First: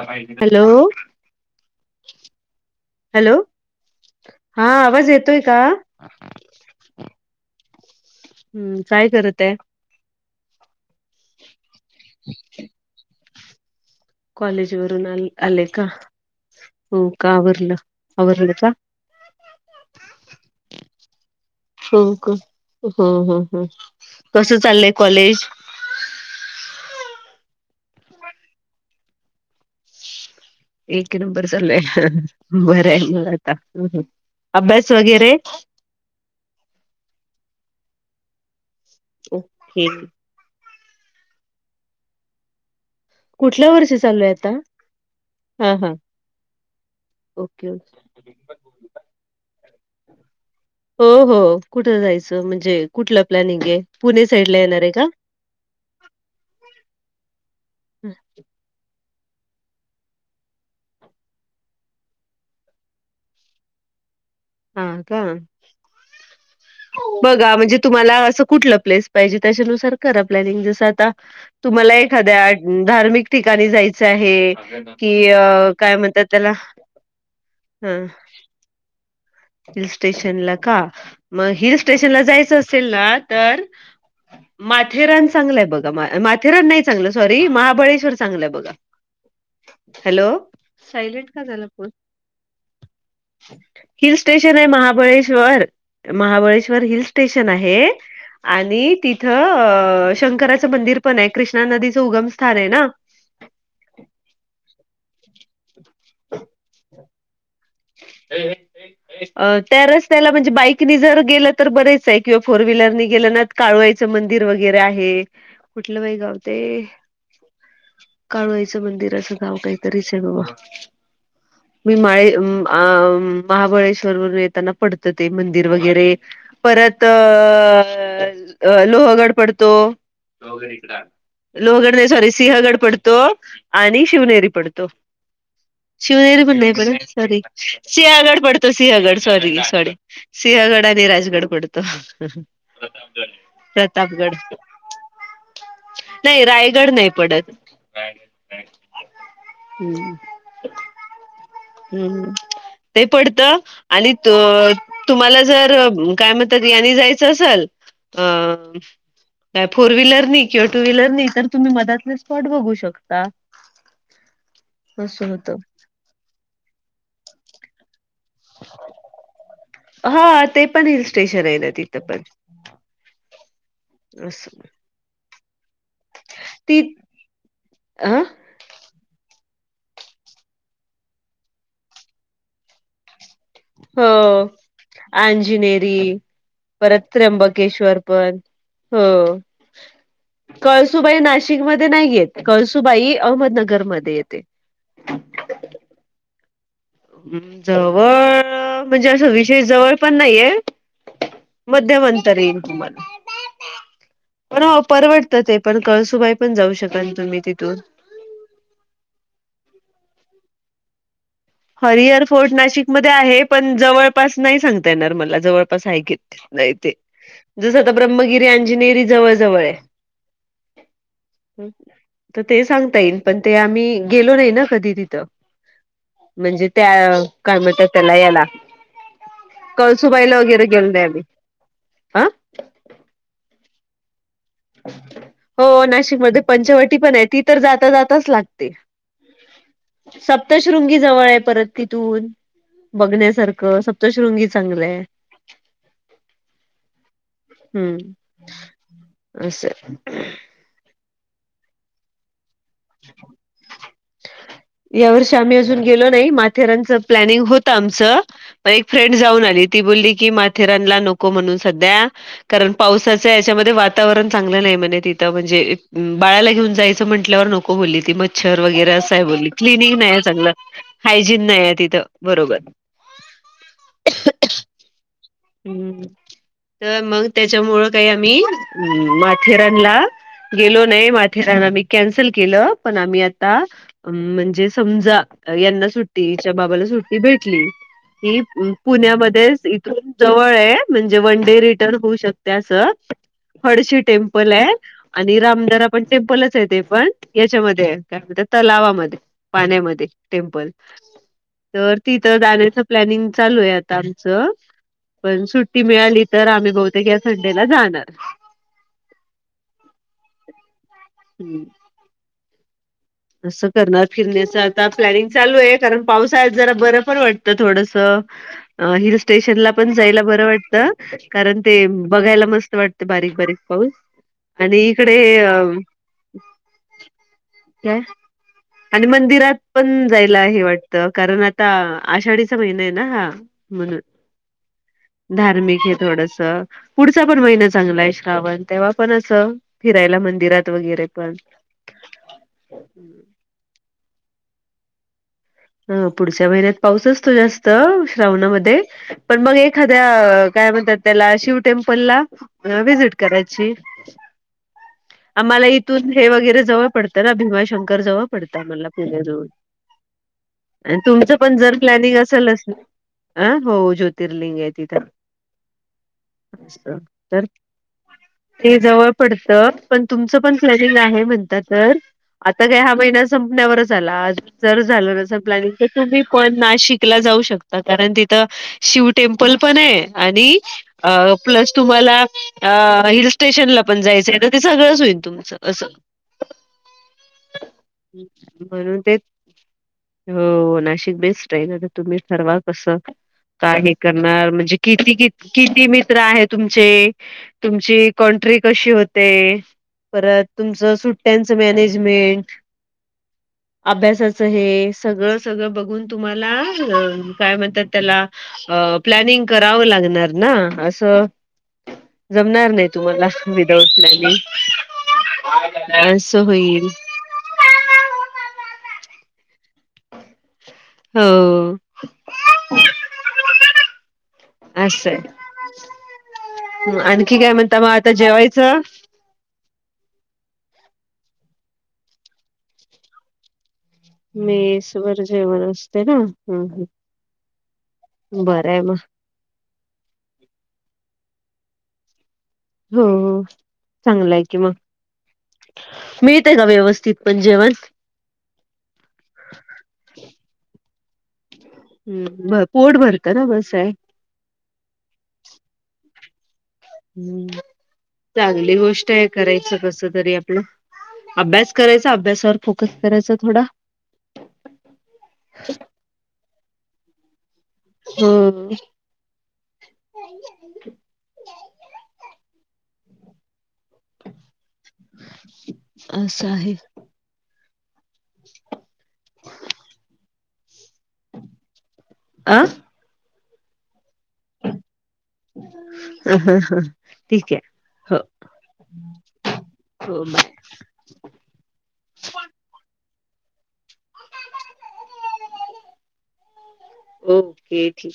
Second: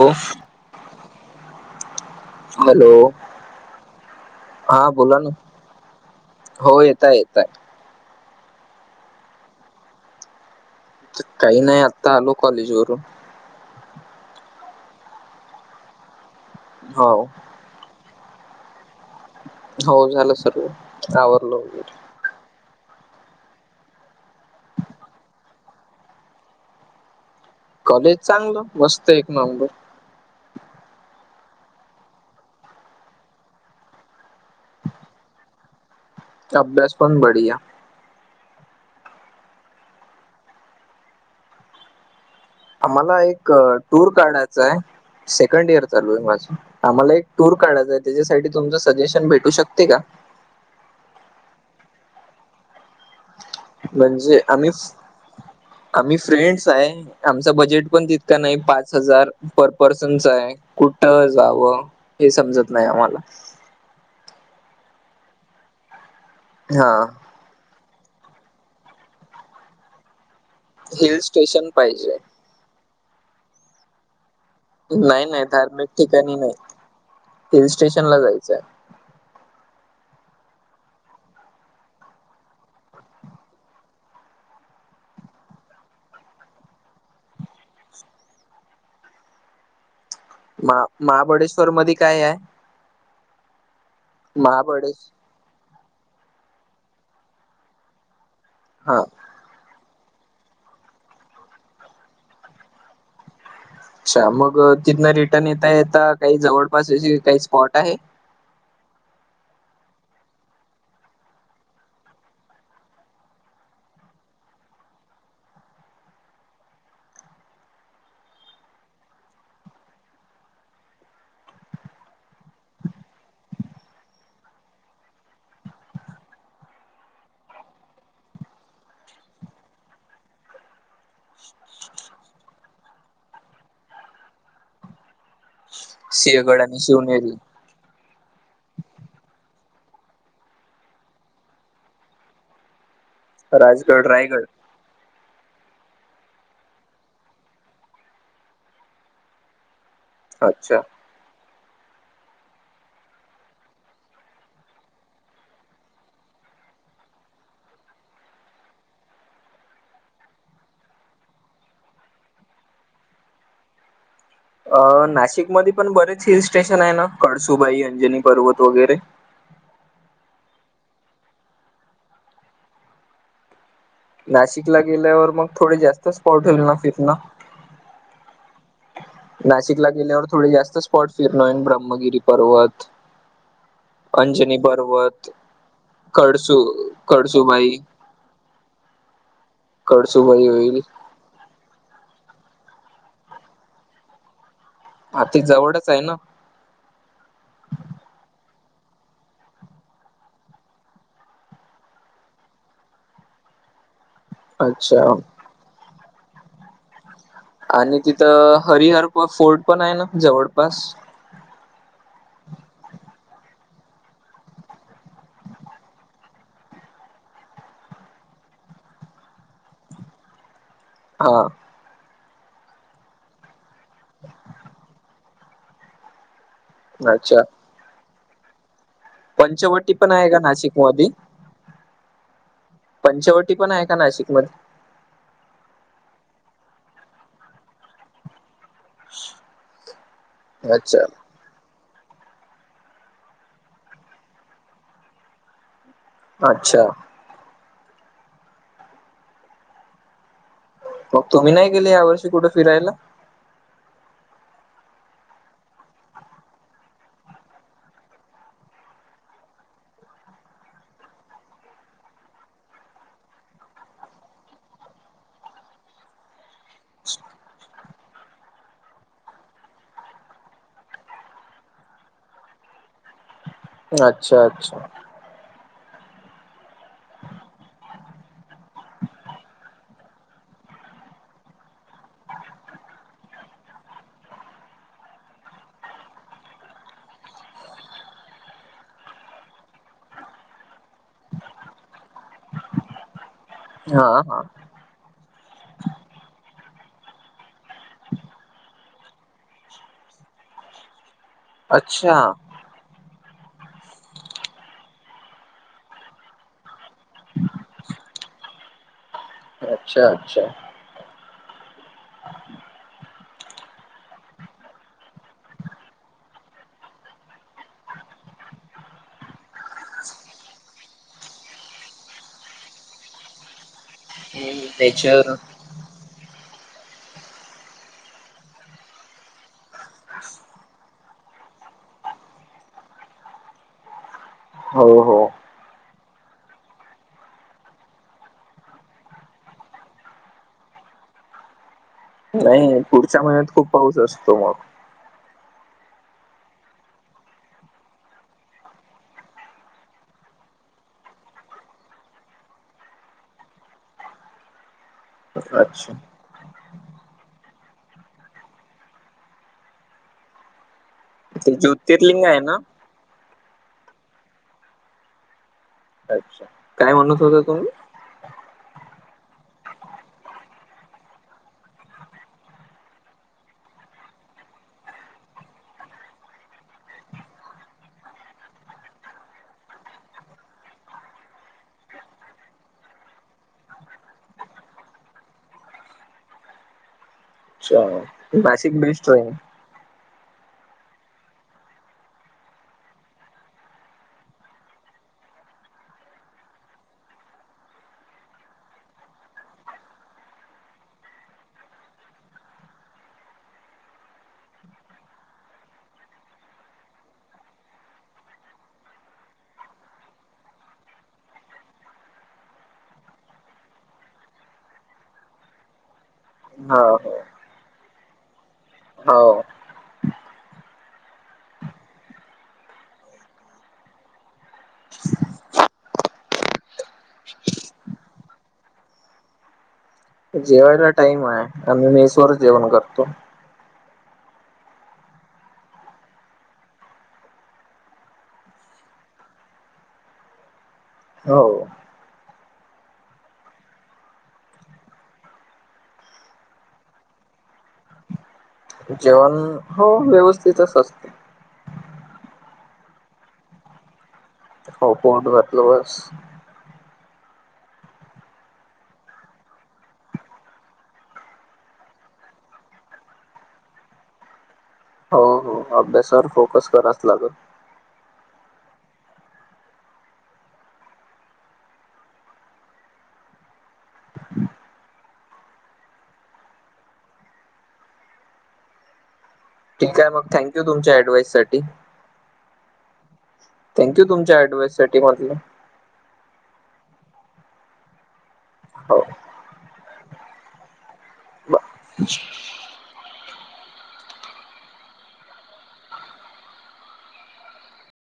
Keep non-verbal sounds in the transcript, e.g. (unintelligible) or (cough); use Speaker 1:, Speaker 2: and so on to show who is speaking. Speaker 1: हो
Speaker 2: hello. Hello, हां
Speaker 1: हा
Speaker 2: आवाज
Speaker 1: बोला ना
Speaker 2: येतोय का?
Speaker 1: हो येताय येताय.
Speaker 2: हम्म काय करताय?
Speaker 1: काही नाही आत्ता आलो कॉलेज वरून,
Speaker 2: कॉलेज वरून आल आले का हो का आवरलं आवरलं का?
Speaker 1: हो झालं सर्व आवरलं वगैरे.
Speaker 2: हो का हं हं हं कस चाल्लय कॉलेज?
Speaker 1: कॉलेज चांगलं मस्त एक नंबर!
Speaker 2: एक नंबर चालूय बराय मग आता. अभ्यास वगैरे?
Speaker 1: अभ्यास पण बढीया.
Speaker 2: ओ के
Speaker 1: आम्हाला एक
Speaker 2: कुठल्या वर्षी
Speaker 1: टूर
Speaker 2: चालू आहे आता
Speaker 1: काढायचाय सेकंड
Speaker 2: हा
Speaker 1: इयर
Speaker 2: हा
Speaker 1: चालूये माझं. आम्हाला एक टूर
Speaker 2: ओके ओके
Speaker 1: कढयचाय तेजासाठी तुमचं सजेशन भेटू शक ते का?
Speaker 2: हो हो कुठं जायचं? म्हणजे कुठलं प्लॅनिंगे? पुणे
Speaker 1: म्हणजे
Speaker 2: साईड ला
Speaker 1: आम्ही
Speaker 2: येणारे का?
Speaker 1: आम्ही फ्रेंड्साय, आमचा बजेट पण तितका नाई पाच हजार पर पर्सनचाय कुठं जावं? हे समजत नाय आम्हाला
Speaker 2: हां का
Speaker 1: हां
Speaker 2: गा म्हणजे तुम्हाला असं कुठल प्लेस पाहिजे त्याच्यानुसार करा प्लॅनिंग जस आता
Speaker 1: हिल स्टेशन
Speaker 2: तुम्हाला
Speaker 1: पाहिजे.
Speaker 2: एखाद्या धार्मिक ठिकाणी जायचं आहे,
Speaker 1: नाही
Speaker 2: कि
Speaker 1: नाही
Speaker 2: अ
Speaker 1: धार्मिक
Speaker 2: काय म्हणतात
Speaker 1: ठिकाणी
Speaker 2: त्याला
Speaker 1: नाही. हिल
Speaker 2: हां
Speaker 1: (inaudible)
Speaker 2: हिलस्टेशनला का म हिलस्टेशनला जायचं असेल ना तर, माथेरान चांगलंय बघा माथेरान नाही चांगलं सॉरी, महाबळेश्वर चांगलंय बघा. हॅलो?
Speaker 1: महा
Speaker 2: सायलेंट का झाला
Speaker 1: महाबळेश्वर
Speaker 2: फोन?
Speaker 1: मधी कायाय?
Speaker 2: हिलस्टेशनाय महाबळेश्वर महाबळेश्वर. हिलस्टेशन आहे, आणि
Speaker 1: हा
Speaker 2: तिथं अ शंकराचं मंदिर पनाय कृष्णा नदीचं उगम स्थानाय ना.
Speaker 1: अच्छा मग तिथन रिटन येता येता काही जवळपास विजिट काही स्पॉट? आहे?
Speaker 2: (inaudible) त्या रस्त्याला म्हणजे बाईकनी जर गेलं तर बरेचाय किंवा फोर व्हीलरनी गेलं ना काळूवाई च मंदिर वगैरे आहे. कुठलं बाई गाव ते काळुआईचं मंदिर असं गाव काईतरीचय बाबा. मी माळे (unintelligible) अ महाबळेश्वर वरून येताना पडत ते मंदिर वगैरे परत अ लोहगड पडतो. लोहगड इकडं आल. लोहगड नाही सॉरी सिंहगड पडतो आणि शिवनेरी पडतो. शिवनेरी पण
Speaker 1: सिंहगड
Speaker 2: नाही
Speaker 1: आणि
Speaker 2: पडत,
Speaker 1: शिवनेरी,
Speaker 2: सॉरी सिंहागड पडतो सिंहगड सॉरी सॉरी. सिंहगड आणि राजगड पडतो.
Speaker 1: राजगड,
Speaker 2: प्रतापगड
Speaker 1: रायगड
Speaker 2: नाई रायगड नाई पडत. हम
Speaker 1: अच्छा!
Speaker 2: हम्म ते पडत आणि त अ तुम्हाला जर काय म्हणतात यानी जायचं असल अ काय फोर व्हीलर किंवा टू व्हीलर नाही तर तुम्ही मधातले स्पॉट बघू शकता. (unintelligible)
Speaker 1: अ
Speaker 2: असं
Speaker 1: नाशिक
Speaker 2: होत
Speaker 1: मध्ये पण बरेच हिल स्टेशन आहे ना कळसुबाई, अंजनी पर्वत वगैरे.
Speaker 2: हा ते पण हिल स्टेशन आहे तिथं पण. असं
Speaker 1: नाशिकला गेल्यावर मग थोडे जास्त स्पॉट होेल ना फिरना.
Speaker 2: आं
Speaker 1: नाशिकला गेल्यावर थोडे जास्त स्पॉट फिरनोयन ब्रह्मगिरी पर्वत
Speaker 2: (inaudible) हो
Speaker 1: अंजनी पर्वत
Speaker 2: आंजिनेरी
Speaker 1: कडसू
Speaker 2: परत
Speaker 1: कडसूबाई
Speaker 2: त्र्यंबकेश्वर पण. हो
Speaker 1: कडसूबाई होईल
Speaker 2: कळसू बाई नाशिकमध्ये नाही येते कळसुबाई अहमदनगरमध्ये येते.
Speaker 1: आर्थिक जवळच आहे ना.
Speaker 2: जवळ म्हणजे असं विशेष जवळ पण नाहीये. मध्यमंतर येईन तुम्हाला. पण हो
Speaker 1: अच्छा
Speaker 2: परवडतं ते पण कळसुबाई पण जाऊ शकत.
Speaker 1: आणि तिथं हरिहर फोर्ट पण आहे जवळपास.
Speaker 2: हरिहर फोर्ट नाशिकमध्ये आहे पण जवळपास नाही सांगता येणार मला जवळपास हाय की नाही ते जसं आता ब्रह्मगिरी, अंजिनेरी जवळ-जवळ आहे.
Speaker 1: हा.
Speaker 2: तर ते सांगता येईन पण ते आम्ही गेलो ना कधी तिथं. म्हणजे त्या
Speaker 1: अच्छा
Speaker 2: कामट्या त्याला याला.
Speaker 1: पंचवटी पण आहे
Speaker 2: कळसुबाईला
Speaker 1: का
Speaker 2: वगैरे
Speaker 1: नाशिक
Speaker 2: गेलो नाही
Speaker 1: मधी?
Speaker 2: आम्ही हा
Speaker 1: पंचवटी पण आहे का नाशिकमध्ये?
Speaker 2: हो नाशिकमध्ये पंचवटी पण आहे ती तर जाता जाताच लागते. सप्तशृंगी
Speaker 1: अच्छा
Speaker 2: जवळ आहे परत तिथून बघण्यासारखं सप्तशृंगी चांगलंय.
Speaker 1: अच्छा.
Speaker 2: हम्म असं.
Speaker 1: मग तुम्ही नाही गेले या वर्षी कुठे फिरायला?
Speaker 2: (inaudible) यावर्षी आम्ही अजून गेलो नाही माथेरानचं प्लॅनिंग होतं आमचं म एक फ्रेंड जाऊन आली ती बोलली की माथेरानला नको म्हणू सध्या कारण पावसाचा याच्यामध्ये वातावरण चांगलं नाही म्हणे तिथं म्हणजे बाळाला घेऊन जायचं म्हंटल्यावर न को बोलली ती मच्छर वगैरे असं आहे बोलली. क्लीनिंग नाही आहे चांगलं हायजीन नाही आहे तिथं बरोबर.
Speaker 1: अच्छा अच्छा.
Speaker 2: हम्म तर मग त्याच्यामुळं काही आम्ही माथेरानला गेलो नाही माथेरान आम्ही कॅन्सल केलं पण आम्ही आता अम्म म्हणजे समजा यांना सुट्टीच्या हिचा बाबाला सुट्टी भेटली ती पुण्यामध्येच इथून जवळ आहे म्हणजे वन डे रिटर्न होऊ शकते असं हळशी
Speaker 1: हा हा
Speaker 2: टेम्पल आहे आणि रामदरा पण टेम्पलच आहे ते पण याच्यामध्ये काय म्हणत तलावामध्ये पाण्यामध्ये टेम्पल तर
Speaker 1: अच्छा
Speaker 2: तिथं जाण्याचं प्लॅनिंग चालू आहे आता आमचं पण सुट्टी मिळाली तर आम्ही बहुतेक या संडेला जाणार.
Speaker 1: अच्छा अच्छा.
Speaker 2: हम्म असं करणार फिरण्याच आता प्लॅनिंग चालू आहे, कारण पावसाळ्यात जरा बरं पण वाटतं थोडस. हिल स्टेशनला पण जायला बरं वाटतं कारण ते बघायला मस्त वाटते बारीक बारीक पाऊ आणि इकडे
Speaker 1: नेचर
Speaker 2: अ काय? आणि मंदिरात पण जायला हे वाटतं कारण आता आषाढीचा महिना आहे ना आता. म्हणून
Speaker 1: हो हो
Speaker 2: धार्मिक हे थोडस. पुढचा पण महिना चांगला आहे श्रावण तेव्हा पण असं, फिरायला मंदिरात वगैरे पण.
Speaker 1: नाही पुढच्या महिन्यात खूप पाऊस असतो मग.
Speaker 2: ह पुढच्या महिन्यात पाऊस असतो जास्त, श्रावणामध्ये. पण मग एखाद्या काय म्हणतात त्याला, शिव टेम्पलला. अ व्हिजिट करायची.
Speaker 1: मग
Speaker 2: आम्हाला
Speaker 1: अच्छा
Speaker 2: इथून हे वगैरे जवं पडतं ना भीमाशंकर जवळ पडतं आम्हाला पुण्याजवळून. आणि तुमचं पण
Speaker 1: ते
Speaker 2: जर प्लॅनिंग
Speaker 1: ज्योतिर्लिंग आहे ना
Speaker 2: असेलच की, अस अ हो ज्योतिर्लिंग आहे तिथं.
Speaker 1: अच्छा. काय
Speaker 2: अच्छा
Speaker 1: म्हणत होता
Speaker 2: तर.
Speaker 1: तुम्ही
Speaker 2: ते जवळ पडत, पण तुमचं पण प्लॅनिंग आहे म्हणता तर. आता का हा महिना संपण्यावरच आला, आज जर झा प्लनिंग तर तुम्ही पण नाशिकला जाऊ शकता कारण तिथं. शिव टेम्पल पण आहे आणि अ प्लस तुम्हाला, अ हिल स्टेशनला पण जायचंय, तर ते सगळंच होईल तुम तुमच असं.
Speaker 1: अच्छा, तर नाशिक
Speaker 2: म्हणून
Speaker 1: बेस्ट
Speaker 2: ते
Speaker 1: आहे.
Speaker 2: हो नाशिक बेस्ट आहे तुम्ही ठरवा आता कसं. का हे करणार? म्हणजे किती कि किती मित्र आहे तुमचे? तुमची कॉन्ट्रि कशी होते? परत तुमच सुट्ट्यांच मॅनेजमेंट, अभ्यासच अभ्यासाचं हे, सगळं सगळं बघून तुम्हाला हम काय म्हणतात त्याला. अ प्लॅनिंग करावं लागणार ना असं. जमणार नाही तुम्हाला विदाउट फ्लॅनी अ असा
Speaker 1: हा,
Speaker 2: होईल.
Speaker 1: हो. हो.
Speaker 2: हो असं आहे. आणखी काय म्हणता मग आता जेवायचं?
Speaker 1: जेवायला टाइम आहे, आम्ही मेसवर जेवण करतो.
Speaker 2: मेस वर जेवण असते ना, हम्म हम्म बरंय आहे मग.
Speaker 1: हो.
Speaker 2: हो चांगल हाय की मग. मिळतं का व्यवस्थित पण जेवण?
Speaker 1: जेवण हो व्यवस्थितच असत
Speaker 2: हम्म पोट भरतं ना बस आहे.
Speaker 1: हो पोट भरलं बस.
Speaker 2: हम्म चांगली गोष्ट आहे, करायच कस तरी आपलं. अभ्यास करायचा, अभ्यासावर फोकस करायचा थोडा.
Speaker 1: हो हो. अभ्यासावर फोकस करावाच लागेल.
Speaker 2: हम्म बे (inaudible) असं आहे
Speaker 1: ठीक आहे मग, थँक यू तुमच्या ॲडवाइस साठी.
Speaker 2: अ
Speaker 1: थँक्यू तुमच्या ॲडवाइस साठी म्हटलं.
Speaker 2: ह ह ह ठीक आहे हो.
Speaker 1: हो
Speaker 2: हो म
Speaker 1: (unintelligible)
Speaker 2: ओके ठीक आ